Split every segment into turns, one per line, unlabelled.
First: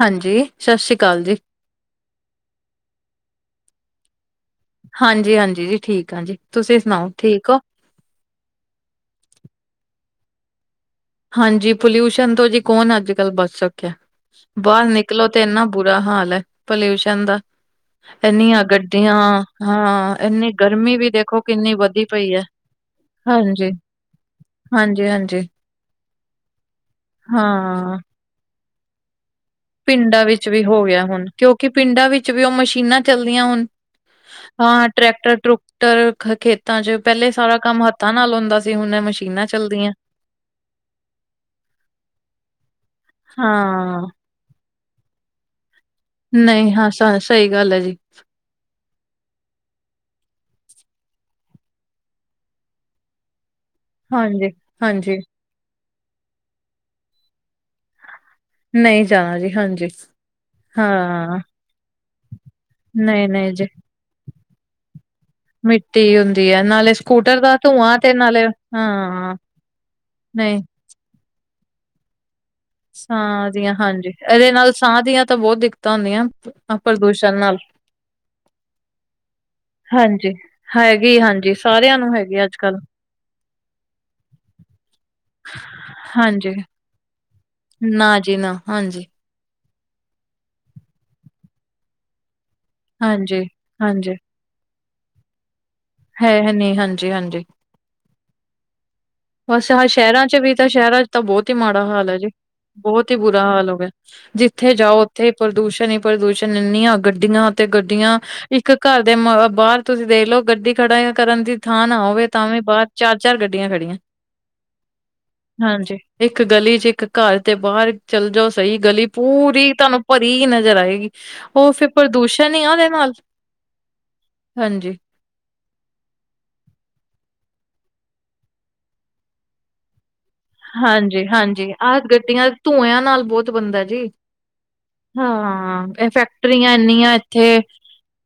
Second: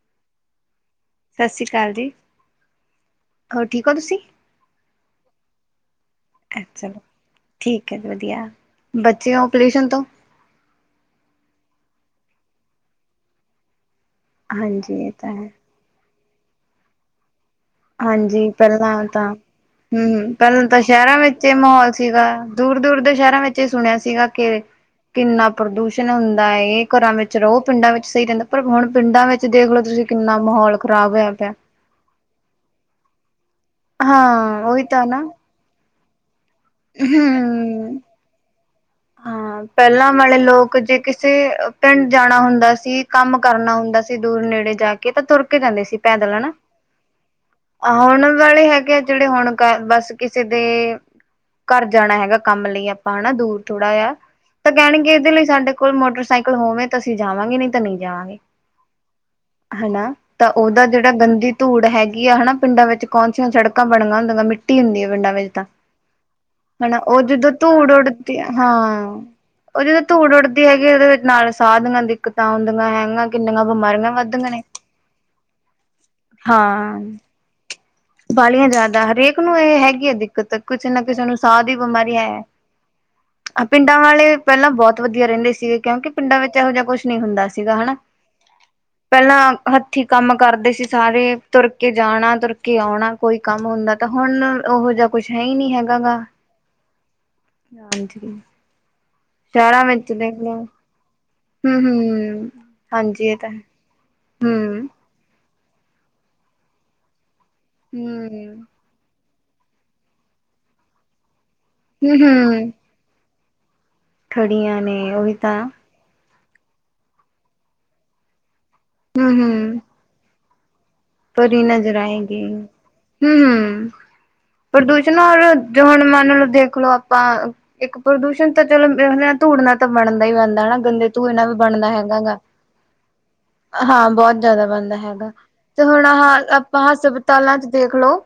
ਹਾਂਜੀ ਸਤਿ ਸ੍ਰੀ ਅਕਾਲ ਜੀ
ਸਤਿ ਸ਼੍ਰੀ ਅਕਾਲ ਜੀ ਹੋਰ ਠੀਕ ਹੋ ਤੁਸੀਂ
ਹਾਂਜੀ ਹਾਂਜੀ ਜੀ ਠੀਕ ਆਾਂ ਜੀ ਤੁਸੀਂ
ਚਲੋ
ਸੁਣਾਓ ਠੀਕ ਹੋ।
ਵਧੀਆ ਬੱਚੇ ਹੋ ਪੋਲਿਊਸ਼ਨ ਤੋਂ
ਹਾਂਜੀ ਪੋਲਿਊਸ਼ਨ ਤੋਂ ਜੀ ਕੌਣ ਅੱਜ ਕੱਲ੍ਹ ਬਚ ਚੁੱਕਿਆ ਬਾਹਰ
ਹਾਂਜੀ ਇਹ
ਨਿਕਲੋ
ਤਾਂ
ਤੇ
ਹੈ,
ਇੰਨਾ ਬੁਰਾ ਹਾਲ ਏ ਪੋਲਿਊਸ਼ਨ ਦਾ
ਹਾਂਜੀ
ਇੰਨੀਆਂ
ਪਹਿਲਾਂ
ਗੱਡੀਆਂ
ਤਾਂ
ਹਾਂ
ਹਮ
ਇੰਨੀ
ਪਹਿਲਾਂ
ਗਰਮੀ ਵੀ ਦੇਖੋ ਕਿੰਨੀ ਵਧੀ ਪਈ ਹੈ।
ਦੂਰ ਦੂਰ ਦੇ ਸ਼ਹਿਰਾਂ ਵਿੱਚ ਇਹ
ਹਾਂਜੀ,
ਸੁਣਿਆ ਸੀਗਾ ਕਿ
ਹਾਂਜੀ-ਹਾਂਜੀ
ਕਿੰਨਾ ਪ੍ਰਦੂਸ਼ਣ ਹੁੰਦਾ ਹੈ, ਘਰਾਂ ਵਿੱਚ ਰਹੋ। ਪਿੰਡਾਂ
ਹਾਂ।
ਵਿੱਚ ਸਹੀ ਰਹਿੰਦਾ, ਪਰ ਹੁਣ ਪਿੰਡਾਂ ਵਿੱਚ ਤੁਸੀਂ ਦੇਖਲੋ, ਤੁਸੀਂ
ਪਿੰਡਾਂ
ਕਿੰਨਾ
ਵਿੱਚ ਵੀ
ਮਾਹੌਲ
ਹੋ ਗਿਆ
ਖ਼ਰਾਬ
ਹੁਣ
ਹੋਇਆ ਪਿਆ।
ਕਿਉਂਕਿ ਪਿੰਡਾਂ ਵਿੱਚ ਵੀ ਉਹ ਮਸ਼ੀਨਾਂ ਚੱਲਦੀਆਂ ਹੋਣ,
ਉਹੀ
ਹਾਂ
ਤਾਂ ਨਾ
ਟਰੈਕਟਰ- ਟਰੁਕ ਟਕ ਖੇਤਾਂ ਚ, ਪਹਿਲੇ ਸਾਰਾ ਕੰਮ
ਹਮ
ਹੱਥਾਂ ਨਾਲ ਹੁੰਦਾ ਸੀ ਹੁਣ ਇਹ ਮਸ਼ੀਨਾਂ
ਹਾਂ
ਚੱਲਦੀਆਂ।
ਪਹਿਲਾਂ ਵਾਲੇ ਲੋਕ ਜੇ ਕਿਸੇ ਪਿੰਡ ਜਾਣਾ ਹੁੰਦਾ ਸੀ, ਕੰਮ ਕਰਨਾ
ਹਾਂ।
ਹੁੰਦਾ ਸੀ ਦੂਰ ਨੇੜੇ ਜਾ ਕੇ, ਤਾਂ ਤੁਰ ਕੇ ਜਾਂਦੇ ਸੀ ਪੈਦਲ, ਹੈਨਾ।
ਨਹੀਂ ਹਾਂ ਸ ਸਹੀ ਗੱਲ ਹੈ
ਆ
ਜੀ
ਹੁਣ ਵਾਲੇ ਹੈਗੇ ਜਿਹੜੇ ਹੁਣ ਕਰ ਬਸ ਕਿਸੇ ਦੇ ਘਰ ਜਾਣਾ ਹੈਗਾ ਕੰਮ ਲਈ ਆਪਾਂ ਹੈਨਾ ਦੂਰ ਥੋੜ੍ਹਾ ਜਿਹਾ
ਹਾਂਜੀ
ਤਾਂ ਕਹਿਣਗੇ,
ਹਾਂਜੀ
ਇਹਦੇ ਲਈ ਸਾਡੇ ਕੋਲ ਮੋਟਰਸਾਈਕਲ ਹੋਵੇ ਤਾਂ ਅਸੀਂ ਜਾਵਾਂਗੇ, ਨਹੀਂ ਤਾਂ ਨਹੀਂ ਜਾਵਾਂਗੇ।
ਨਹੀਂ ਜਾਣਾ ਜੀ ਹਾਂਜੀ
ਹੈਨਾ, ਤਾਂ ਉਹਦਾ ਜਿਹੜਾ
ਹਾਂ
ਗੰਦੀ ਧੂੜ ਹੈਗੀ ਆ ਹੈਨਾ, ਪਿੰਡਾਂ ਵਿੱਚ
ਨਹੀਂ
ਕੌਣ ਸਿਆ
ਨਹੀਂ ਜੀ
ਸੜਕਾਂ, [unintelligible] ਮਿੱਟੀ ਹੁੰਦੀ ਏ ਪਿੰਡਾਂ ਵਿੱਚ ਤਾਂ।
ਮਿੱਟੀ ਹੁੰਦੀ ਹੈ ਨਾਲੇ
ਹੈਨਾ, ਉਹ
ਸਕੂਟਰ
ਜਦੋਂ
ਦਾ
ਧੂੜ
ਧੂੰਆਂ ਤੇ
ਉੱਡਦੀ,
ਨਾਲੇ
ਹਾਂ। ਉਹ ਜਦੋਂ ਧੂੜ
ਨਹੀਂ
ਉੱਡਦੀ ਹੈਗੀ, ਉਹਦੇ ਵਿੱਚ ਨਾਲ ਸਾਧ ਦੇ ਨਾਲ ਦਿੱਕਤ ਆਂਦੀ
ਸਾਹ ਦੀਆਂ ਹਾਂਜੀ, ਇਹਦੇ ਨਾਲ ਸਾਹ ਦੀਆਂ ਤਾਂ ਬਹੁਤ ਦਿੱਕਤਾਂ ਹੁੰਦੀਆਂ। ਹਾਂ, ਪ੍ਰਦੂਸ਼ਣ ਨਾਲ
ਵਾਲੀਆਂ ਜ਼ਿਆਦਾ, ਹਰੇਕ ਨੂੰ ਇਹ ਹੈਗੀ ਹੈ
ਹਾਂਜੀ
ਦਿੱਕਤ, ਕਿਸੇ ਨਾ
ਹੈਗੀ
ਕਿਸੇ ਨੂੰ
ਹਾਂਜੀ
ਸਾਹ ਦੀ
ਸਾਰਿਆਂ ਨੂੰ
ਬਿਮਾਰੀ ਹੈ।
ਹੈਗੀ ਅੱਜ ਕੱਲ
ਪਿੰਡਾਂ ਵਾਲੇ ਪਹਿਲਾਂ ਬਹੁਤ ਵਧੀਆ ਰਹਿੰਦੇ ਸੀ। ਕਿਉਂਕਿ ਪਿੰਡਾਂ
ਹਾਂਜੀ
ਵਿੱਚ ਇਹੋ ਜਿਹਾ ਕੁਛ ਨਹੀਂ ਹੁੰਦਾ ਸੀਗਾ। ਹਨਾ
ਨਾ ਜੀ ਨਾ, ਹਾਂਜੀ।
ਪਹਿਲਾਂ ਹੱਥੀਂ ਕੰਮ ਕਰਦੇ ਸੀ ਸਾਰੇ, ਤੁਰ ਕੇ ਜਾਣਾ, ਤੁਰ ਕੇ ਆਉਣਾ, ਕੋਈ
ਹਾਂਜੀ
ਕੰਮ ਹੁੰਦਾ ਤਾਂ।
ਹਾਂਜੀ
ਹੁਣ ਉਹੋ ਜਿਹਾ ਕੁਛ ਹੈ ਹੀ ਨਹੀਂ ਹੈਗਾ ਗਾ।
ਹੈ ਨੀ ਹਾਂਜੀ ਹਾਂਜੀ
[unintelligible]
ਬਸ ਹਾਂ
ਵਿੱਚ
ਸ਼ਹਿਰਾਂ ਚ
ਦੇਖ
ਵੀ
ਲਓ
ਤਾਂ, ਸ਼ਹਿਰਾਂ ਚ ਤਾਂ ਬਹੁਤ ਹੀ ਮਾੜਾ ਹਾਲ ਹੈ ਜੀ,
ਹੂੰ-ਹੂੰ,
ਬਹੁਤ ਹੀ
ਹਾਂਜੀ ਇਹ
ਬੁਰਾ
ਤਾਂ ਹੈ
ਹਾਲ ਹੋ ਗਿਆ। ਜਿੱਥੇ
ਹੂੰ।
ਜਾਓ ਉੱਥੇ ਪ੍ਰਦੂਸ਼ਣ ਹੀ ਪ੍ਰਦੂਸ਼ਣ, ਇੰਨੀਆਂ ਗੱਡੀਆਂ ਤੇ ਗੱਡੀਆਂ,
ਹੂੰ,
ਇੱਕ ਘਰ ਦੇ ਮਾ ਬਾਹਰ ਤੁਸੀਂ ਦੇਖਲੋ ਗੱਡੀ ਖੜਾ ਕਰਨ ਦੀ ਥਾਂ ਨਾ ਹੋਵੇ ਤਾਂ ਵੀ
ਹੂੰ-ਹੂੰ
ਬਾਹਰ ਚਾਰ- ਚਾਰ ਗੱਡੀਆਂ ਖੜੀਆਂ।
ਖੜੀਆਂ ਨੇ, ਉਹ ਈ
ਹਾਂਜੀ ਇੱਕ ਗਲੀ ਚ ਇੱਕ ਘਰ ਤੇ ਬਾਹਰ ਚੱਲ ਜਾਓ ਸਹੀ, ਗਲੀ ਪੂਰੀ ਤੁਹਾਨੂੰ ਭਰੀ ਹੀ ਨਜ਼ਰ ਆਏਗੀ।
ਭਰੀ
ਉਹ ਫਿਰ
ਨਜ਼ਰ ਆਏਗੀ,
ਪ੍ਰਦੂਸ਼ਣ ਹੀ
ਹੂੰ
ਆ ਉਹਦੇ ਨਾਲ
ਹੂੰ ਹੂੰ।
ਹਾਂਜੀ।
ਪਰਦੂਸ਼ ਨਾ ਹੋਰ [unintelligible] ਮਨ ਨੂੰ ਦੇਖਲੋ। ਆਪਾਂ ਇੱਕ ਪ੍ਰਦੂਸ਼ਣ ਤਾਂ ਚਲੋ ਵੇਖਨੇ ਆਂ, ਧੂੜਨਾ ਤਾਂ ਬਣਦਾ ਹੀ ਬਣਦਾ। ਹੈਨਾ ਗੰਦੇ ਧੂਏਂ ਨਾਲ ਵੀ
ਹਾਂਜੀ-ਹਾਂਜੀ
ਬਣਦਾ
ਆਹ
ਹੈਗਾ ਵਾ,
ਗੱਡੀਆਂ ਧੂੰਆਂ ਨਾਲ ਬਹੁਤ ਬਣਦਾ ਜੀ
ਹਾਂ ਬਹੁਤ ਜ਼ਿਆਦਾ ਬਣਦਾ ਹੈਗਾ। ਤੇ
ਹਾਂ
ਹੁਣ
ਇਹ
ਹਾਲ
ਫੈਕਟਰੀਆਂ
ਆਪਾਂ
ਇੰਨੀਆਂ
ਹਸਪਤਾਲਾਂ
ਇੱਥੇ
ਚ ਦੇਖਲੋ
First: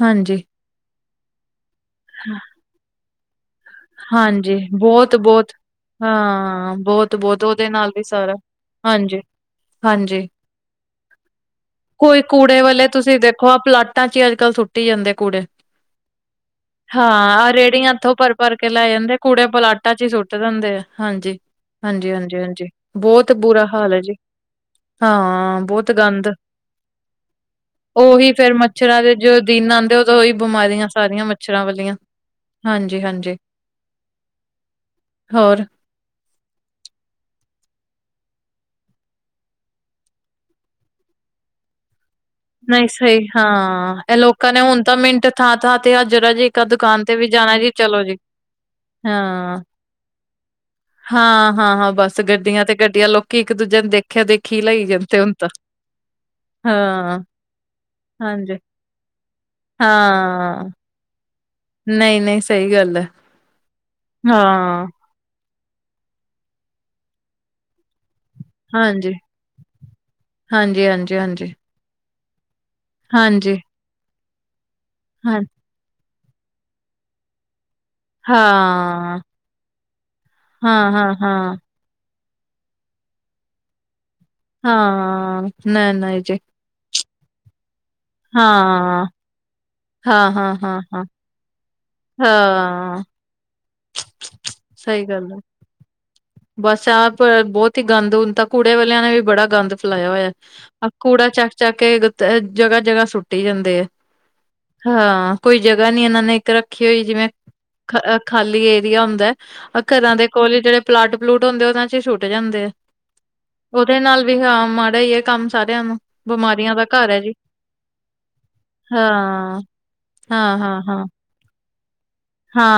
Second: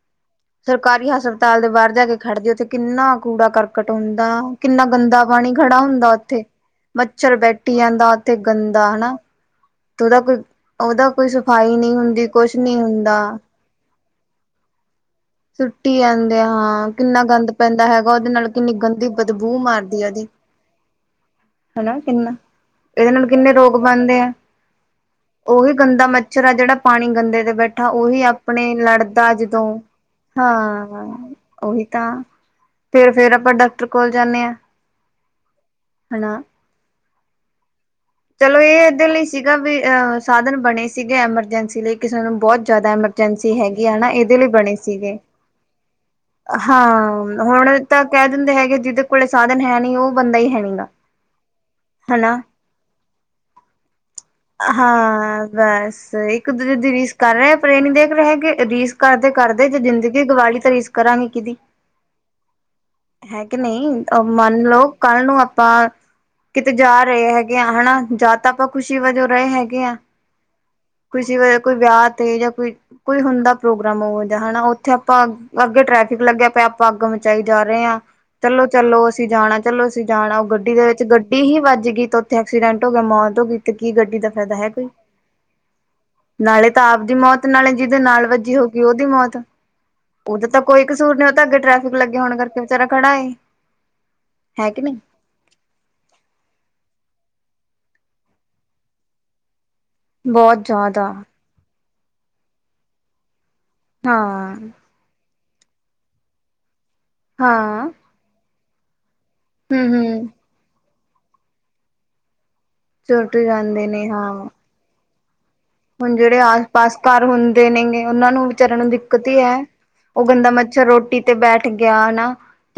ਹਾਂਜੀ,
ਸਰਕਾਰੀ ਹਸਪਤਾਲ ਦੇ ਬਾਹਰ ਜਾ ਕੇ
ਹਾਂ,
ਖੜਦੇ, ਉੱਥੇ ਕਿੰਨਾ ਕੂੜਾ ਕਰ ਕਟ ਹੁੰਦਾ,
ਹਾਂਜੀ
ਕਿੰਨਾ ਗੰਦਾ
ਬਹੁਤ-ਬਹੁਤ
ਪਾਣੀ ਖੜਾ ਹੁੰਦਾ ਉੱਥੇ,
ਹਾਂ
ਮੱਛਰ
ਬਹੁਤ-ਬਹੁਤ ਉਹਦੇ
ਬੈਠੀ
ਨਾਲ ਵੀ
ਜਾਂਦਾ
ਸਾਰਾ
ਉੱਥੇ ਗੰਦਾ ਹੈਨਾ, ਤੇ ਉਹਦਾ
ਹਾਂਜੀ-ਹਾਂਜੀ
ਕੋਈ ਉਹਦਾ ਕੋਈ ਸ ਸਫਾਈ ਨਹੀਂ
ਕੋਈ
ਹੁੰਦੀ, ਕੁਛ
ਕੂੜੇ
ਨੀ
ਵਾਲੇ
ਹੁੰਦਾ।
ਤੁਸੀਂ ਦੇਖੋ ਆਹ ਪਲਾਟਾਂ ਚ ਹੀ ਅੱਜ ਕੱਲ੍ਹ ਸੁੱਟੀ ਜਾਂਦੇ ਕੂੜੇ।
ਸੁੱਟੀ ਜਾਂਦੇ ਆ ਹਾਂ, ਕਿੰਨਾ ਗੰਦ ਪੈਂਦਾ ਹੈਗਾ ਉਹਦੇ ਨਾਲ।
ਚੁੱਕ ਕੇ
ਕਿੰਨੀ
ਲੈ
ਗੰਦੀ
ਜਾਂਦੇ ਆ ਕੂੜੇ,
ਬਦਬੂ
ਪਲਾਟਾ ਚ
ਮਾਰਦੀ ਆ
ਹੀ
ਉਹਦੀ
ਸੁੱਟ ਦਿੰਦੇ ਆ, ਹਾਂਜੀ।
ਹਨਾ
ਹਾਂਜੀ-
ਕਿੰਨਾ
ਹਾਂਜੀ-ਹਾਂਜੀ,
ਇਹਦੇ ਨਾਲ
ਬਹੁਤ
ਕਿੰਨੇ
ਬੁਰਾ
ਰੋਗ
ਹਾਲ ਹੈ ਜੀ।
ਬਣਦੇ ਆ
ਹਾਂ,
ਉਹੀ
ਬਹੁਤ
ਗੰਦਾ
ਗੰਦ।
ਮੱਛਰ ਆ ਜਿਹੜਾ ਪਾਣੀ ਗੰਦੇ ਤੇ ਬੈਠਾ
ਉਹੀ ਫੇਰ
ਆਪਣੇ
ਮੱਛਰਾਂ ਦੇ
ਲੜਦਾ
ਜੋ
ਜਦੋਂ
ਦਿਨਾ ਆਂਦ
ਹਾਂ, ਉਹੀ ਤਾਂ। ਫਿਰ-ਫਿਰ ਅ
ਹਾਂਜੀ-ਹਾਂਜੀ
ਆਪਾਂ ਡਾਕਟਰ ਕੋਲ ਜਾਂਦੇ ਹਾਂ,
ਹੋਰ
ਹੈਨਾ। ਚਲੋ ਇਹ ਇਹਦੇ ਲਈ ਸੀਗਾ ਵੀ ਅਹ ਸਾਧਨ ਬਣੇ ਸੀਗੇ ਐਮਰਜੈਂਸੀ ਲਈ, ਕਿਸੇ ਨੂੰ ਬਹੁਤ
ਨਹੀਂ
ਜ਼ਿਆਦਾ
ਸਹੀ
ਐਮਰਜੈਂਸੀ ਹੈਗੀ
ਹਾਂ
ਹੈ ਨਾ,
ਇਹ
ਇਹਦੇ ਲਈ
ਲੋਕਾਂ ਨੇ
ਬਣੇ
ਹੁਣ
ਸੀ।
ਤਾਂ
ਸੀਗੇ
ਮਿੰਟ ਥਾਂ-ਥਾਂ ਤੇ ਆ ਜਰਾ ਜੀ
[unintelligible]
ਇੱਕ ਦੁਕਾਨ
ਹਾਂ
ਤੇ ਵੀ ਜਾਣਾ
ਹੁਣ
ਜੀ ਚਲੋ
ਇਦਾਂ
ਜੀ
ਕਹਿ ਦਿੰਦੇ ਹੈਗੇ ਜ ਦੇ ਕੋਲ ਸਾਧਨ ਹੈ ਨੀ ਉਹ ਬੰਦਾ ਹੀ ਹੈ ਨਹੀਂ ਗਾ
ਹਾਂ ਹਾਂ ਹਾਂ ਬਸ
ਹਨਾ
ਗੱਡੀਆਂ ਤੇ ਗੱਡੀਆਂ ਲੋਕੀ ਇੱਕ ਦੂਜੇ ਨੇ ਦੇਖਿਆ ਦੇਖੀ ਲਾਈ ਜਾਂਦੇ ਹੁਣ
ਹਾਂ
ਤਾਂ
[unintelligible] [unintelligible] ਰੀਸ
ਹਾਂ
ਕਰ ਰਹੇ ਪਰ ਇਹ ਨੀ ਦੇਖ ਰਹੇ
ਹਾਂਜੀ
ਕਿ ਰੀਸ ਕਰਦੇ ਕਰਦੇ ਜੇ ਜ਼ਿੰਦਗੀ ਗਵਾਲੀ
ਹਾਂ
ਤਾਂ ਰੀਸ ਕਰਾਂਗੇ ਕਿਹਦੀ
ਨਹੀਂ-ਨਹੀਂ ਸਹੀ ਗੱਲ
ਹੈ ਕਿ ਨਹੀਂ ਮਨ ਲੋ
ਹਾਂ
ਕੱਲ ਨੂੰ ਆਪਾਂ, ਕਿਤੇ ਜਾ ਰਹੇ ਹੈਗੇ ਹਾਂ। ਹਨਾ, ਜਾ- ਤਾਂ ਆਪਾਂ, ਖੁਸ਼ੀ
ਹਾਂਜੀ।
ਵਜੋਂ ਰਹੇ ਹੈਗੇ ਹੈ। ਖੁਸ਼ੀ
ਹਾਂਜੀ-ਹਾਂਜੀ-ਹਾਂਜੀ,
ਵਜੋਂ। ਕੋਈ ਵਿਆਹ ਤੇ, ਜਾਂ ਕੋਈ, ਕੋਈ ਹੁੰਦਾ
ਹਾਂਜੀ ਹਾਂਜੀ,
ਪ੍ਰੋਗਰਾਮ ਹੋ। ਜਾਂ ਹਨਾ, ਉੱਥੇ ਆਪਾਂ।
ਹਾਂਜੀ,
ਅੱਗੇ ਟ੍ਰੈਫਿਕ, ਲੱਗਿਆ ਪਿਆ, ਆਪਾਂ ਅੱਗ ਮਚਾਈ, ਜਾ ਰਹੇ ਹਾਂ। ਚਲੋ-ਚਲੋ, ਅਸੀਂ ਜਾਣਾ, ਚਲੋ ਅਸੀਂ ਜਾਣਾ। ਉਹ ਗੱਡੀ ਦੇ ਵਿੱਚ, ਗੱਡੀ
ਹਾਂ-ਹਾਂ-ਹਾਂ,
ਹੀ ਵੱਜ ਗਈ। ਐਕਸੀਡੈਂਟ ਹੋ ਗਿਆ। ਮੌਤ ਹੋ ਗਈ। ਤੇ ਕੀ, ਗੱਡੀ ਦਾ ਫਾਇਦਾ ਹੈ, ਕੋਈ?
ਹਾਂ ਨਹੀਂ-ਨਹੀਂ ਜੀ
ਨਾਲੇ ਤਾ ਆਬ ਦੀ ਮੌਤ, ਨਾਲੇ ਜਿਹਦੇ ਨਾਲ ਵੱਜੀ ਹੋਓਗੀ।
ਹਾਂ।
ਉਹਦੀ ਮੌਤ, ਉਹਦਾ ਤਾਂ
ਹਾਂ-ਹਾਂ-ਹਾਂ-ਹਾਂ,
ਕੋਈ
ਹਾਂ
ਕਸੂਰ- ਨ ਔ ਤੇ ਅੱਗੇ, ਟਰੈਫਿਕ ਲੱਗਾ।
ਹਾਂ
ਹੈ ਕਿ ਨਹੀਂ
ਸਹੀ ਗੱਲ ਹੈ। ਬਸ ਆਪ, ਬਹੁਤ ਹੀ ਗੰਦ, ਹੁੰਣ ਤਾਂ, ਕੂੜੇ ਵਾਲਿਆਂ ਨੇ ਵੀ, ਬੜਾ ਗੰਦ। ਫਲਾਇਆ ਹੋਇਆ।
ਬਹੁਤ
ਆ
ਜ਼ਿਆਦਾ
ਕੂੜਾ, ਚੱਕ- ਚੱਕ, ਕੇ ਜਗਾ- ਜਗਾ ਸੁੱਟੀ ਜਾਂਦੇ ਆ।
ਹਾਂ।
ਹਾਂ। ਕੋਈ ਜਗਾ ਨੀ, ਇਹਨਾਂ ਨੇ, ਇੱਕ ਰੱਖੀ ਹੋਈ। ਜਿਵੇਂ।
ਹਾਂ।
ਅ ਖਾਲੀ ਏਰੀਆ ਹੁੰਦਾ ਏ।
ਹੂੰ
ਘਰਾਂ
ਹੂੰ
ਦੇ ਕੋਲ, ਜਿਹੜੇ ਪਲਾਟ- ਪਲੂਟ, ਹੁੰਦੇ ਉਹਨਾਂ ਚ ਛੁਟ ਜਾਂਦੇ ਆ।
ਟੁੱਟ, ਜਾਂਦੇ ਨੇ ਹਾਂ।
ਹਾ, ਮਾੜਾ ਹੀ, ਹੈ ਕੰਮ। ਸਾਰਿਆਂ ਨੂੰ
ਹੁਣ ਜਿਹੜੇ, ਆਸ-
ਬਿਮਾਰੀਆਂ ਦਾ
ਪਾਸ,
ਹੈ
ਘਰ
ਜੀ
ਹੁੰਦੇ ਨੇਗੇ। ਉਹਨਾਂ ਨੂੰ ਵਿਚਾਰਿਆਂ ਨੂੰ, ਦਿੱਕਤ ਹੀ, ਹੈ।
ਹਾਂ।
ਉਹ ਗੰਦਾ
ਹਾਂ ਹਾਂ
ਮੱਛਰ,
ਹਾਂ
ਰੋਟੀ ਤੇ ਬੈਠ ਗਿਆ। ਹਨਾ।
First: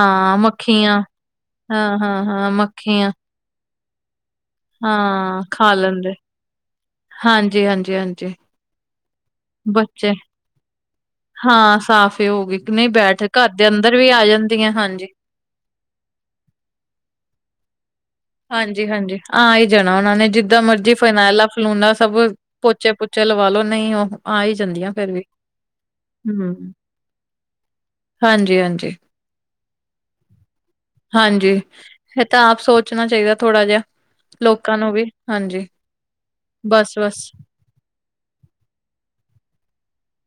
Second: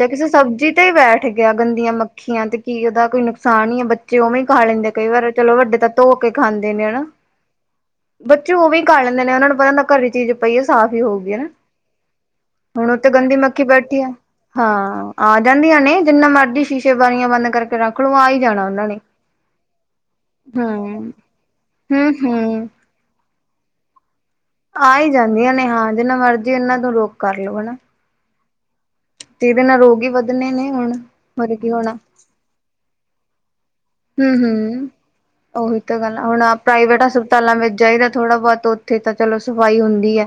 ਜਾਂ, ਕਿਸੇ ਸਬਜ਼ੀ ਤੇ ਹੀ,
ਮੱਖੀਆਂ
ਬੈਠ ਗਿਆ। ਗੰਦੀਆਂ
ਹਾਂ ਹਾਂ
ਮੱਖੀਆਂ
ਹਾਂ
ਤੇ, ਕੀ ਉਹਦਾ
ਮੱਖੀਆਂ।
ਕੋਈ ਨੁਕਸਾਨ ਹੀ, ਹੈ। ਕੀ, ਉਵੇਂ ਹੀ, ਖਾ ਲੈਂਦੇ ਕਈ ਵਾਰ।
ਹਾਂ
ਚਲੋ
ਖਾ
ਵੱਡੇ ਤਾਂ,
ਲੈਂਦੇ
ਧੋ ਕੇ ਖਾਂਦੇ ਨੇ ਹਨਾ।
ਹਾਂਜੀ- ਹਾਂਜੀ। ਹਾਂਜੀ
ਬੱਚੇ, ਉਹ ਵੀ, ਖਾਂ ਲੈਂਦੇ ਨੇ, ਉਹਨਾਂ ਨੂੰ ਪਤਾ ਨਾ, ਘਰ ਹੀ
ਬੱਚੇ
ਚੀਜ਼ ਪਈਏ। ਸਾਫ਼ ਹੀ ਹੋਊਗੀ।
ਹਾਂ ਸਾਫ਼ ਹੀ ਹੋਗੀ ਨਹੀਂ
ਹੁਣ, ਉਹ ਤੇ
ਬੈਠ
ਗੰਦੀ
ਘਰ
ਮੱਕੀ
ਦੇ ਅੰਦਰ
ਬੈਠੀ ਆ।
ਵੀ ਜਾਂਦੀਆਂ ਹਾਂਜੀ।
ਹਾਂ। ਆ ਜਾਂਦੀਆਂ ਨੇ, ਜਿੰਨਾ ਮਰਜ਼ੀ ਸ਼ੀਸ਼ੇ- ਬਾਰੀਆਂ, ਬੰਦ ਕਰਕੇ ਰੱਖ। ਲਓ ਆ ਹੀ ਜਾਣਾ ਉਹਨਾਂ
ਹਾਂਜੀ-
ਨੇ।
ਹਾਂਜੀ, ਆ ਹੀ ਜਾਣਾ ਉਹਨਾਂ ਨੇ। ਜਿੱਦਾਂ ਮਰਜੀ
ਹੂੰ,
ਫਰਨੈਲਾ- ਫਲੂਨਾ ਸਭ
ਹੂੰ-ਹੂੰ।
ਪੋਚੇ ਪੁ। ਚਲ, ਵਾਲੋ ਨਹੀਂ ਉਹ। ਆ ਹੀ ਜਾਂਦੀਆਂ
ਆ ਹੀ
ਫੇਰ ਵੀ
ਜਾਂਦੀਆਂ ਨੇ, ਹਾਂ। ਜਿੰਨਾ ਮਰਜ਼ੀ ਉਹਨਾਂ ਤੋਂ, ਰੋਕ ਕਰ ਲੋ, ਹਨਾ।
ਹਾਂਜੀ- ਹਾਂਜੀ।
ਤੇ ਇਹਦੇ ਨਾਲ, ਰੋਗ ਹੀ ਵੱਧਣੇ ਨੇ। ਹੁਣ,
ਹਾਂਜੀ
ਹੋਰ
ਹਾਂਜੀ
ਕੀ ਹੋਣਾ?
ਇਹ ਤਾਂ ਆਪ ਸੋਚਣਾ ਚਾਹੀਦਾ, ਥੋੜਾ ਜਿਹਾ। ਲੋਕਾਂ
ਹੂੰ-ਹੂੰ,
ਨੂੰ ਵੀ ਹਾਂਜੀ
ਉਹੀ ਤਾਂ ਗੱਲ ਆ। ਹੁਣ ਪ੍ਰਾਈਵੇਟ
ਬਸ-ਬਸ
ਹਸਪਤਾਲਾਂ, ਵਿੱਚ ਜਾਈਦਾ ਥੋੜਾ ਬਹੁਤ। ਉੱਥੇ ਤਾਂ, ਚਲੋ ਸਫ਼ਾਈ ਹੁੰਦੀ ਹੈ।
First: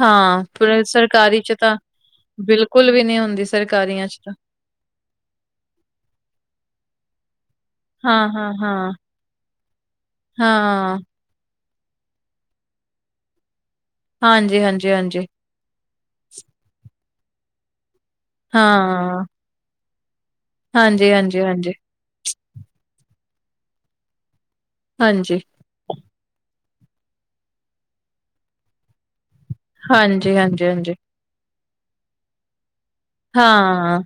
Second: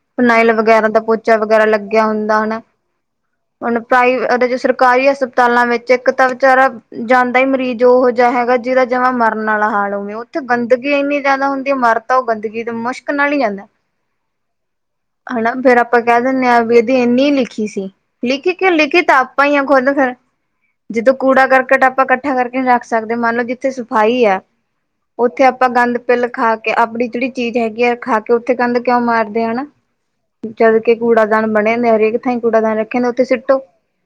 ਹਾਂ
ਵਗੈਰਾ, ਦਾ ਪੋਚਾ ਵਗੈਰਾ ਲੱਗਿਆ ਹੁੰਦਾ, ਹਨਾ।
ਕੁਲ ਵੀ, ਨਹੀਂ ਹੁੰਦੀ ਸੀ।
ਹੁਣ, ਪ੍ਰ ਸਰਕਾਰੀ ਹਸਪਤਾਲਾਂ, ਵਿੱਚ ਇੱਕ ਤਾਂ ਵਿਚਾਰਾ। ਜਾਂਦਾ ਹੀ ਮਰੀਜ਼, ਉਹੋ ਜਿਹਾ ਹੈਗਾ। ਜਿਹਦਾ
ਹਾਂ-ਹਾਂ-ਹਾਂ,
ਜਮਾ ਮਰਨ ਵਾਲਾ, ਹਾਲ ਹੋਵੇ। ਉੱਥੇ ਗੰਦਗੀ
ਹਾਂ
ਇੰਨੀ। ਜ਼ਿਆਦਾ ਹੁੰਦੀ ਮਰ ਤਾਂ, ਉਹ। ਗੰਦਗੀ ਤੇ ਮੁਸ਼ਕ ਨਾਲ ਹੀ, ਜਾਂਦਾ।
ਹਾਂਜੀ, ਹਾਂਜੀ- ਹਾਂਜੀ।
ਹਨਾ, ਫੇਰ ਆਪਾਂ, ਕਹਿ ਦਿੰਦੇ ਹਾਂ। ਵੀ ਇਹਦੀ ਇੰਨੀ ਲਿਖੀ ਸੀ। ਲਿਖੀ ਕਿਉਂ, ਲਿਖਿ ਤਾ
ਹਾਂ।
ਆਪ। ਪਾਇਆ ਖੁੱਦ ਫੇਰ, ਜਦੋਂ ਕੂੜਾ
ਹਾਂਜੀ-ਹਾਂਜੀ-ਹਾਂਜੀ,
ਕਰਕਟ ਆਪਾਂ। ਕੱ- ਇਕੱਠਾ ਕਰਕੇ, ਰੱਖ ਸਕਦੇ। ਮੰਨ ਲਓ ਜਿੱਥੇ, ਸਫਾਈ ਹੈ।
ਹਾਂਜੀ,
ਉੱਥੇ। ਆਪਾਂ ਗੰਦ ਪਿੱਲ ਖਾ ਕੇ ਆਪਣੀ ਜਿਹੜੀ ਚੀਜ਼ ਹੈਗੀ ਹੈ ਖਾ ਕੇ ਉੱਥੇ ਗੰਦ ਕਿਉਂ ਮਾਰਦੇ ਹਨਾ ਜਦਕ
ਹਾਂਜੀ-ਹਾਂਜੀ-ਹਾਂਜੀ।
ਕੂੜਾਦਾਨ ਬਣੇ ਹੁੰਦੇ ਹਰੇਕ ਥਾਈਂ ਕੂੜਾਦਾਨ ਰੱਖੇਦੇ
ਹਾਂ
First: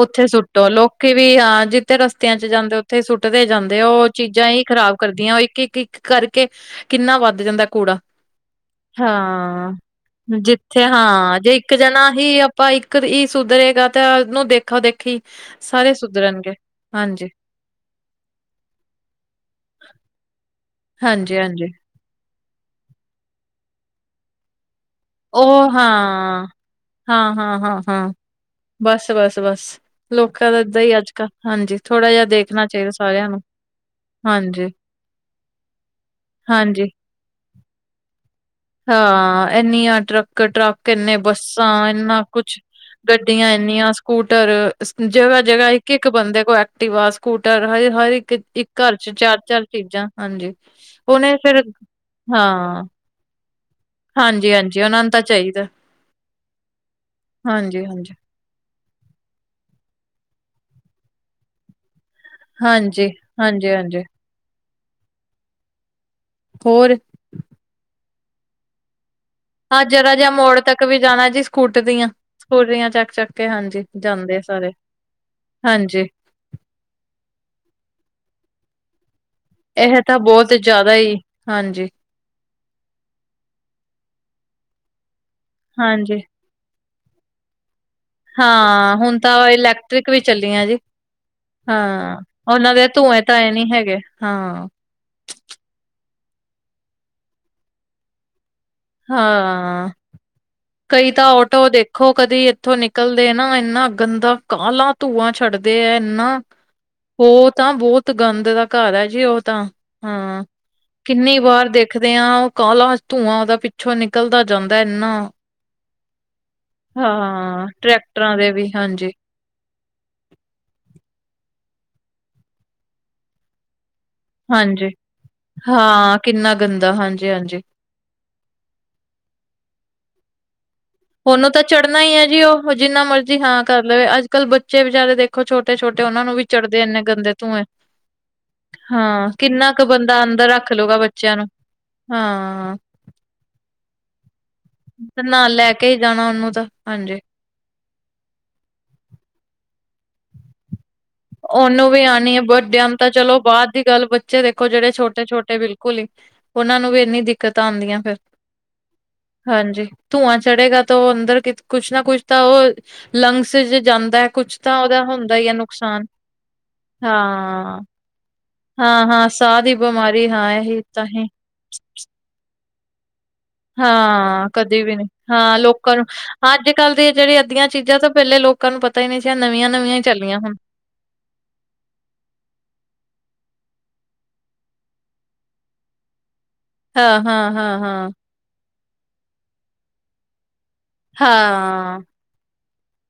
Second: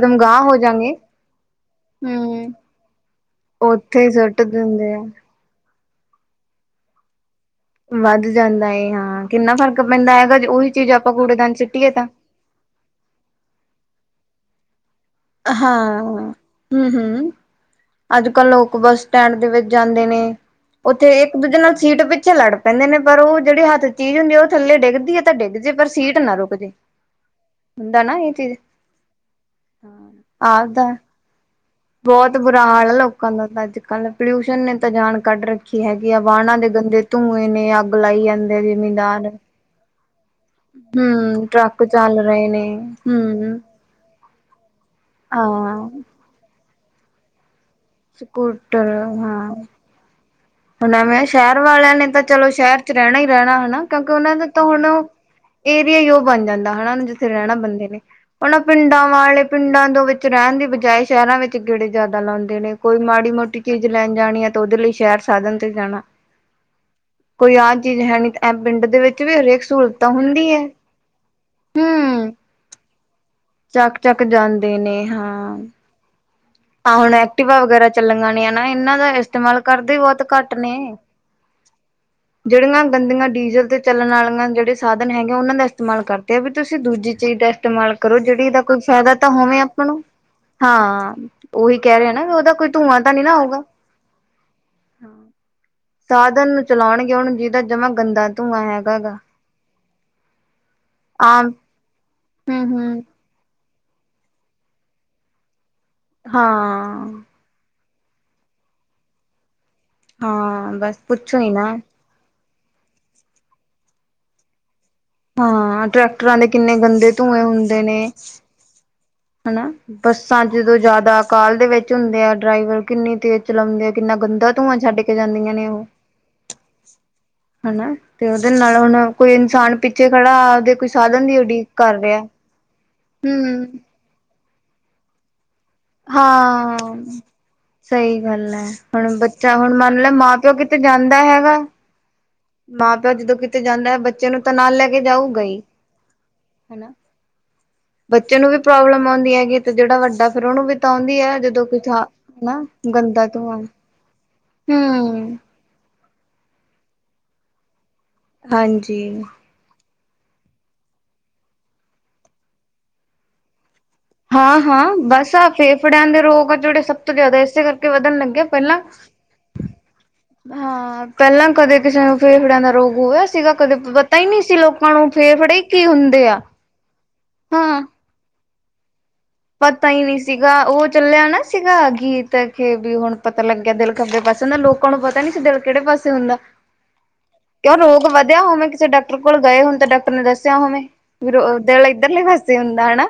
ਉੱਥੇ
ਹੋ
ਸੁੱਟੋ
ਜਾਂਗੇ
ਲੋਕੀ ਵੀ ਹਾਂ ਜਿੱਥੇ ਰਸਤਿਆਂ ਚ ਜਾਂਦੇ ਉੱਥੇ ਸੁੱਟਦੇ ਜਾਂਦੇ। ਉਹ
ਉੱਥੇ ਸੁੱਟ
ਚੀਜ਼ਾਂ ਹੀ,
ਦਿੰਦੇ
ਖ਼ਰਾਬ
ਆ।
ਕਰਦੀਆਂ। ਉਹ ਇੱਕ, ਇੱਕ, ਇੱਕ, ਕਰਕੇ ਕਿੰਨਾ ਵੱਧ ਜਾਂਦਾ। ਕੂੜਾ,
ਵੱਧ ਜਾਂਦਾ ਏ ਕਿੰਨਾ
ਹਾਂ।
ਫ਼ਰਕ ਪੈਂਦਾ ਹੈਗਾ ਜੇ ਉਹੀ
ਜਿੱਥੇ,
ਚੀਜ਼ ਆਪਾਂ
ਹਾਂ।
ਕੂੜੇਦਾਨ
ਜੇ ਇੱਕ
ਸਿੱਟੀਏ ਤਾਂ
ਜਾਣਾ ਹੀ। ਭਾਈ, ਇੱਕ ਹੀ ਸੁਧਰੇਗਾ, ਤੇ ਇਹਨੂੰ ਦੇਖਾ- ਦੇਖੀ। ਸਾਰੇ
ਹਾਂ।
ਸੁਧਰਨਗੇ
ਹੂੰ-
ਹਾਂਜੀ
ਹੂੰ। ਅੱਜ ਕੱਲ, ਲੋਕ ਬੱਸ ਸਟੈਂਡ, ਦੇ ਵਿੱਚ ਜਾਂਦੇ ਨੇ। ਉੱਥੇ, ਇੱਕ-
ਹਾਂਜੀ
ਦੂਜੇ
ਹਾਂਜੀ
ਨਾਲ ਸੀਟ ਪਿੱਛੇ, ਲੜ ਪੈਂਦੇ ਨੇ। ਪਰ ਉਹ ਜਿਹੜੀ, ਹੱਥ ਚੀਜ਼ ਹੁੰਦੀ ਉਹ, ਥੱਲੇ ਡਿੱਗਦੀ ਹੈ। ਤਾਂ ਡਿੱਗ
ਉਹ
ਜੇ, ਪਰ ਸੀਟ ਨਾ
ਹਾਂ
ਰੁਕ ਜੇ,
ਹਾਂ ਹਾਂ ਹਾਂ ਹਾਂ
ਹੁੰਦਾ ਨਾ ਇਹ ਚੀਜ਼।
ਬਸ, ਬਸ- ਬਸ, ਲੋਕਾਂ ਦਾ ਏਦਾਂ
ਆਪਦਾ
ਹੀ, ਅੱਜ ਕੱਲ। ਹਾਂਜੀ। ਥੋੜਾ ਜਿਹਾ
ਬਹੁਤ ਬੁਰਾ
ਦੇਖਣਾ
ਹਾਲ
ਚਾਹੀਦਾ
ਆ।
ਸਾਰਿਆਂ
ਲੋਕਾਂ
ਨੂੰ
ਦਾ, ਤਾਂ ਅੱਜ ਕੱਲ। ਪੋਲਿਊਸ਼ਨ
ਹਾਂਜੀ
ਨੇ ਤਾਂ, ਜਾਨ ਕੱਢ ਰੱਖੀ ਹੈਗੀ, ਆ। ਵਾਹਨਾਂ ਦੇ
ਹਾਂਜੀ
ਗੰਦੇ। ਧੂੰਏ ਨੇ ਅੱ
ਹਾਂ ਇਨੀਆਂ ਟਰੱਕ ਟਰੱਕ ਇੰਨੇ
ਹਮ
ਬੱਸਾਂ
ਟਰੱਕ ਚੱਲ
ਇਨਾ
ਰਹੇ
ਕੁਛ
ਨੇ
ਗੱਡੀਆਂ
ਹਮ
ਇੰਨੀਆਂ ਸਕੂਟਰ ਜਗ੍ਹਾ ਜਗ੍ਹਾ ਇੱਕ
ਹਾਂ
ਇੱਕ ਬੰਦੇ ਕੋਲ ਐਕਟਿਵ ਆ ਸਕੂਟਰ ਹਜ ਹਰ ਇੱਕ ਇੱਕ
ਸਕੂਟਰ
ਘਰ ਚ ਚਾਰ ਚਾਰ ਚੀਜ਼ਾਂ ਹਾਂਜੀ
ਹਣਵੇਂ
ਉਹਨੇ
ਸ਼ਹਿਰ
ਫਿਰ
ਵਾਲਿਆਂ ਨੇ ਤਾਂ ਚਲੋ ਸ਼ਹਿਰ
ਹਾਂ
ਚ ਰਹਿਣਾ ਹੀ ਰਹਿਣਾ ਹਨਾ ਕਿਉਂਕਿ ਉਹਨਾਂ ਦਾ
ਹਾਂਜੀ
ਤਾਂ
ਹਾਂਜੀ
ਹੁਣ
ਉਹਨਾਂ ਨੂੰ ਤਾਂ ਚਾਹੀਦਾ
ਏਰੀਆ ਹੀ ਉਹ ਬਣ ਜਾਂਦਾ ਹਨਾ ਜਿੱਥੇ ਰਹਿਣਾ
ਹਾਂਜੀ
ਬੰਦੇ ਨੇ
ਹਾਂਜੀ
ਉਹਨਾਂ ਪਿੰਡਾਂ ਵਾਲੇ ਪਿੰਡਾਂ ਦੇ ਵਿੱਚ ਰਹਿਣ ਦੀ ਬਜਾਏ ਸ਼ਹਿਰਾਂ ਵਿੱਚ ਗੇੜੇ ਜ਼ਿਆਦਾ ਲਾਉਂਦੇ ਨੇ ਕੋਈ
ਹਾਂਜੀ
ਮਾੜੀ ਮੋਟੀ
ਹਾਂਜੀ
ਚੀਜ਼
ਹਾਂਜੀ
ਲੈਣ ਜਾਣੀ ਆ ਤੇ ਉਹਦੇ ਲਈ ਸ਼ਹਿਰ ਸਾਧਨ ਤੇ ਜਾਣਾ
ਹੋਰ
ਕੋਈ ਆਹ ਚੀਜ਼ ਹੈ ਨਹੀਂ ਇਹ ਪਿੰਡ ਦੇ ਵਿੱਚ ਵੀ ਹਰੇਕ
ਹਾਂ
ਸਹੂਲਤ
ਜਰਾ ਜਿਹਾ
ਹੁੰਦੀ ਹੈ
ਮੋੜ ਤੱਕ ਵੀ ਜਾਣਾ ਜੀ ਸਕੂਟਰੀਆਂ
ਹਮ
ਸਕੂਟਰੀਆਂ ਚੱਕ ਚੱਕ ਕੇ ਹਾਂਜੀ
ਚੱਕ ਚੱਕ
ਸਾਰੇ
ਜਾਂਦੇ ਨੇ ਹਾਂ
ਹਾਂਜੀ
ਤਾਂ ਹੁਣ ਐਕਟੀਿਵਾ ਵਗੈਰਾ ਚੱਲਣਗੀਆਂ ਨਾ ਇਹਨਾਂ ਦਾ ਇਸਤੇਮਾਲ ਕਰਦੇ
ਇਹ ਤਾਂ
ਬਹੁਤ ਘੱਟ ਨੇ
ਜ਼ਿਆਦਾ ਹੀ ਹਾਂਜੀ
ਜਿਹੜੀਆਂ ਗੰਦੀਆਂ ਡੀਜ਼ਲ ਤੇ ਚੱਲਣ ਵਾਲੀਆਂ ਜਿਹੜੇ ਸਾਧਨ ਹੈਗਾ ਉਹਨਾਂ ਦਾ ਇਸਤੇਮਾਲ
ਹਾਂਜੀ
ਕਰਦੇ ਆ ਵੀ ਤੁਸੀਂ ਦੂਜੀ ਚੀਜ਼ ਦਾ ਇਸਤੇਮਾਲ ਕਰੋ ਜਿਹੜੀ ਇਹਦਾ ਕੋਈ
ਹਾਂ
ਫਾਇਦਾ
ਹੁਣ
ਤਾਂ ਹੋਵੇ ਆਪਾਂ ਨੂੰ
ਇਲੈਕਟ੍ਰਿਕ ਵੀ ਚੱਲੀਆਂ ਜੀ
ਹਾਂ ਉਹੀ ਕਹਿ ਰਹੇ
ਹਾਂ
ਨਾ ਵੀ ਉਹਦਾ ਕੋਈ
ਉਹਨਾਂ ਦੇ
ਧੂੰਆਂ ਤਾਂ
ਧੂੰਏ
ਨਹੀਂ ਨਾ
ਧਾਏ
ਆਊਗਾ
ਨੀ ਹੈਗੇ ਹਾਂ
ਸਾਧਨ ਨੂੰ ਚਲਾਉਣਗੇ ਹੁਣ ਜਿਹਦਾ ਜਮਾਂ ਗੰਦਾ ਧੂੰਆਂ ਹੈਗਾ ਗਾ
ਹਾਂ ਕਈ ਤਾਂ
ਆਮ
ਆਟੋ ਦੇਖੋ ਕਦੀ
ਹੂੰ
ਇੱਥੋਂ
ਹੂੰ
ਨਿਕਲ ਨਾ ਇੰਨਾ ਗੰਦਾ ਕਾਲਾ ਧੂੰਆਂ ਛੱਡਦੇ ਹੈ ਇੰਨਾ
ਹਾਂ
ਉਹ ਤਾਂ ਬਹੁਤ ਤ ਗੰਦ ਦਾ ਘਰ ਹੈ ਜੀ ਉਹ ਤਾਂ
ਹਾਂ ਬਸ ਪੁੱਛੋ ਹੀ ਨਾ
ਰਖਦੇ ਹਾਂ ਉਹ ਕਾਲਾ ਧੂੰਆਂ ਉਹਦਾ ਪਿੱਛੋਂ ਨਿਕਲਦਾ ਜਾਂਦਾ ਇੰਨਾ
ਹਾਂ ਟਰੈਕਟਰਾਂ ਦੇ ਕਿੰਨੇ ਗੰਦੇ ਧੂੰਏ
ਹਾਂ
ਹੁੰਦੇ ਨੇ
ਟਰੈਕਟਰਾਂ ਦੇ ਵੀ ਹਾਂਜੀ
ਹਨਾ ਬੱਸਾਂ ਜਦੋਂ ਜ਼ਿਆਦਾ ਅਕਾਲ ਦੇ ਵਿੱਚ ਹੁੰਦੇ ਆ ਡਰਾਈਵਰ ਕਿੰਨੀ ਤੇਜ਼ ਚਲਾਉਂਦੇ ਆ ਕਿੰਨਾ ਗੰਦਾ ਧੂੰਆਂ
ਹਾਂਜੀ
ਛੱਡ ਕੇ ਜਾਂਦੀਆਂ ਨੇ ਉਹ
ਹਾਂ ਕਿੰਨਾ ਗੰਦਾ ਹਾਂਜੀ ਹਾਂਜੀ
ਹਨ ਨਾ ਤੇ ਉਹਦੇ ਨਾਲ ਹੁਣ ਕੋਈ ਇਨਸਾਨ ਪਿੱਛੇ ਖੜਾ ਉਹਦੇ ਕੁਛ
ਉਹਨੂੰ ਤਾਂ ਚੜ੍ਹਨਾ ਹੀ ਹੈ ਜੀ ਉਹ ਜਿੰਨਾ ਮਰਜ਼ੀ ਹਾਂ
ਹੂੰ
ਕਰ ਲਵੇ ਅੱਜ ਕੱਲ੍ਹ ਬੱਚੇ ਵਿਚਾਰੇ ਦੇਖ ਦੇਖੋ ਛੋਟੇ ਛੋਟੇ ਉਹਨਾਂ ਨੂੰ ਵੀ ਚੜ੍ਹਦੇ
ਹਾਂ।
ਇੰਨੇ ਗੰਦੇ ਧੂੰਏ
ਸਹੀ ਗੱਲ ਹੈ ਹੁਣ
ਹਾਂ
ਬੱਚਾ
ਕਿੰਨਾ
ਹੁਣ
ਕੁ
ਮੰਨ ਲੈ
ਬੰਦਾ
ਮਾਂ
ਅੰਦਰ
ਪਿਓ ਕਿਤੇ
ਰੱਖਲਉਗਾ
ਜਾਂਦਾ
ਬੱਚਿਆਂ ਨੂੰ
ਹੈਗਾ।
ਹਾਂ
ਮਾਂ ਪਿਓ ਜਦੋਂ ਕਿਤੇ ਜਾਂਦਾ ਬੱਚੇ ਨੂੰ ਤਾਂ ਨਾਲ ਲੈ ਕੇ
ਤੇ ਨਾਲ ਲੈ ਕੇ ਹੀ ਜਾਣਾ ਉਹਨੂੰ ਤਾਂ
ਹਨਾ।
ਹਾਂਜੀ
ਬੱਚੇ ਨੂੰ ਵੀ ਪ੍ਰੋਬਲਮ ਆਉਂਦੀ ਹੈਗੀ ਤੇ ਜਿਹੜਾ ਵੱਡਾ ਫਿਰ ਉਹਨੂੰ ਵੀ ਤਾਉਂਦੀ ਹੈ ਜਦੋਂ
ਉਹਨੂੰ
ਕੁਛ
ਵੀ ਆਉਣੀ ਹੈ
ਹਨਾ
ਵਡਿਆਂ ਤਾਂ
ਗੰਦਾ
ਚਲੋ
ਧੂੰਆਂ
ਬਾਅਦ ਦੀ ਗੱਲ ਬੱਚੇ ਦੇਖੋ ਜਿਹੜੇ ਛੋਟੇ
ਹੂੰ
ਛੋਟੇ ਬਿਲਕੁਲ ਕੁਲੀ ਉਹਨਾ ਨੂੰ ਵੀ ਇੰਨੀ ਦਿੱਕਤਾਂ ਆਉਂਦੀਆਂ ਫਿਰ
ਹਾਂਜੀ
ਹਾਂਜੀ ਧੂੰਆਂ ਚੜ੍ਹੇਗਾ ਤਾਂ ਉਹ ਅੰਦਰ ਕੁਛ ਨਾ ਕੁਛ ਤਾਂ ਉਹ ਲੰਗਸ ਜਾਂਦਾ ਹੈ ਕੁਛ
ਹਾਂ
ਤਾਂ
ਹਾਂ
ਉਹਦਾ
ਬਸ
ਹੁੰਦਾ ਹੀ ਹੈ ਨੁਕਸਾਨ
ਫੇਫੜਿਆਂ ਦੇ ਰੋਗ ਆ ਜਿਹੜੇ ਸਭ ਤੋਂ ਜ਼ਿਆਦਾ ਇਸੇ
ਹਾਂ
ਕਰਕੇ ਵਧਣ ਲੱਗਿਆ ਪਹਿਲਾਂ
ਹਾਂ-ਹਾਂ ਸਾਹ ਦੀ ਬਿਮਾਰੀ ਇਹੀ
ਹਾਂ
ਤਾਂਹੀ
ਪਹਿਲਾਂ ਕਦੇ ਕਿਸ ਫੇਫੜਿਆਂ ਦਾ ਰੋਗ ਹੋਇਆ ਸੀਗਾ ਕਦੇ ਪਤਾ ਹੀ ਨਹੀਂ
ਹਾਂ
ਸੀ
ਕਦੇ
ਲੋਕਾਂ
ਵੀ ਨੀ
ਨੂੰ
ਹਾਂ
ਫੇਫੜੇ ਕੀ
ਲੋਕਾਂ ਨੂੰ
ਹੁੰਦੇ ਆ
ਅੱਜ ਕੱਲ੍ਹ ਦੀ ਜਿਹੜੀ ਅੱਧੀਆਂ
ਹਾਂ
ਚੀਜ਼ਾਂ ਤਾਂ ਪਹਿਲੇ ਲੋਕ ਲੋਕ [inaudible]
ਪਤਾ ਹੀ ਨਹੀਂ ਸੀਗਾ ਉਹ ਚੱਲਿਆ ਨਾ ਸੀਗਾ ਗੀਤ ਕਿ ਵੀ ਹੁਣ ਪਤਾ ਲੱਗਿਆ ਦਿਲ ਖੱਬੇ ਪਾਸੇ ਹੁੰਦਾ ਲੋਕਾਂ ਨੂੰ ਪਤਾ ਨੀ ਸੀ ਦਿਲ ਕਿਹੜੇ ਪਾਸੇ ਹੁੰਦਾ ਕਿਉਂ
ਹਾਂ-ਹਾਂ-ਹਾਂ-ਹਾਂ, ਹਾਂ ਹਾਂ
ਰੋਗ
ਹਾਂ
ਵਧਿਆ ਹੋਵੇਂ ਕਿਸੇ ਡਾਕਟਰ ਕੋਲ ਗਏ ਹੁਣ ਤਾਂ ਡਾਕਟਰ ਨੇ ਦੱਸਿਆ ਹੋਵੇਂ ਪੀਰ
ਹਾਂ
ਇੱਧਰਲਾ ਫਸੀ ਹੁੰਦਾ ਹੈਾ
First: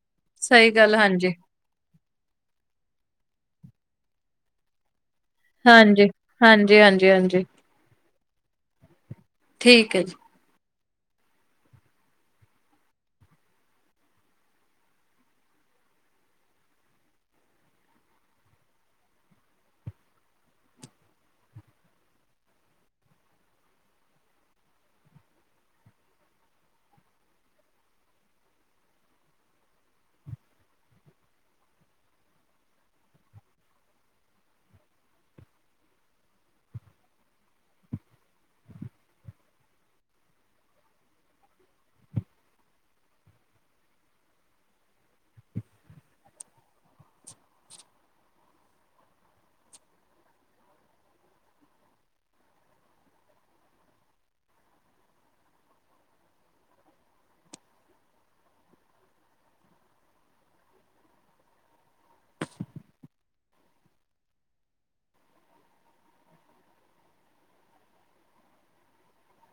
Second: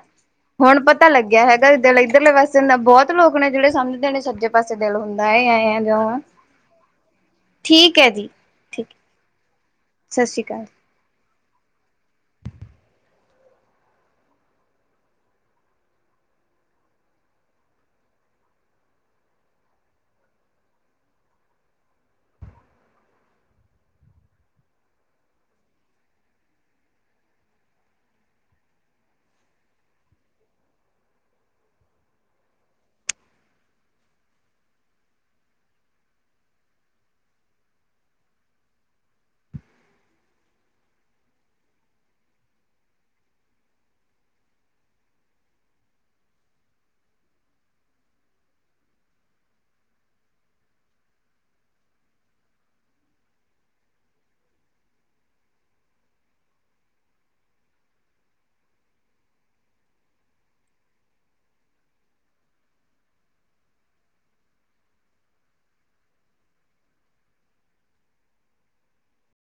ਸਹੀ ਗੱਲ ਹਾਂਜੀ
ਹੈਗਾ ਇੱਧਰ ਇੱਧਰਲੇ ਵਸੇ ਬਹੁਤ ਲੋਕ ਨੇ ਜਿਹੜੇ ਸਮਝਦੇ ਨੇ ਸੱਜੇ ਪਾਸ ਦਿਲ ਹੁੰਦਾ ਹੈ ਆ ਆ ਜੋ
ਹਾਂਜੀ। ਹਾਂਜੀ-ਹਾਂਜੀ, ਹਾਂਜੀ ਹਾਂਜੀ
ਠੀਕ ਹੈ ਜੀ ਠੀਕ
ਠੀਕ ਹੈ ਜੀ
ਸਤਿ ਸ਼੍ਰੀ ਅਕਾਲ ਜੀ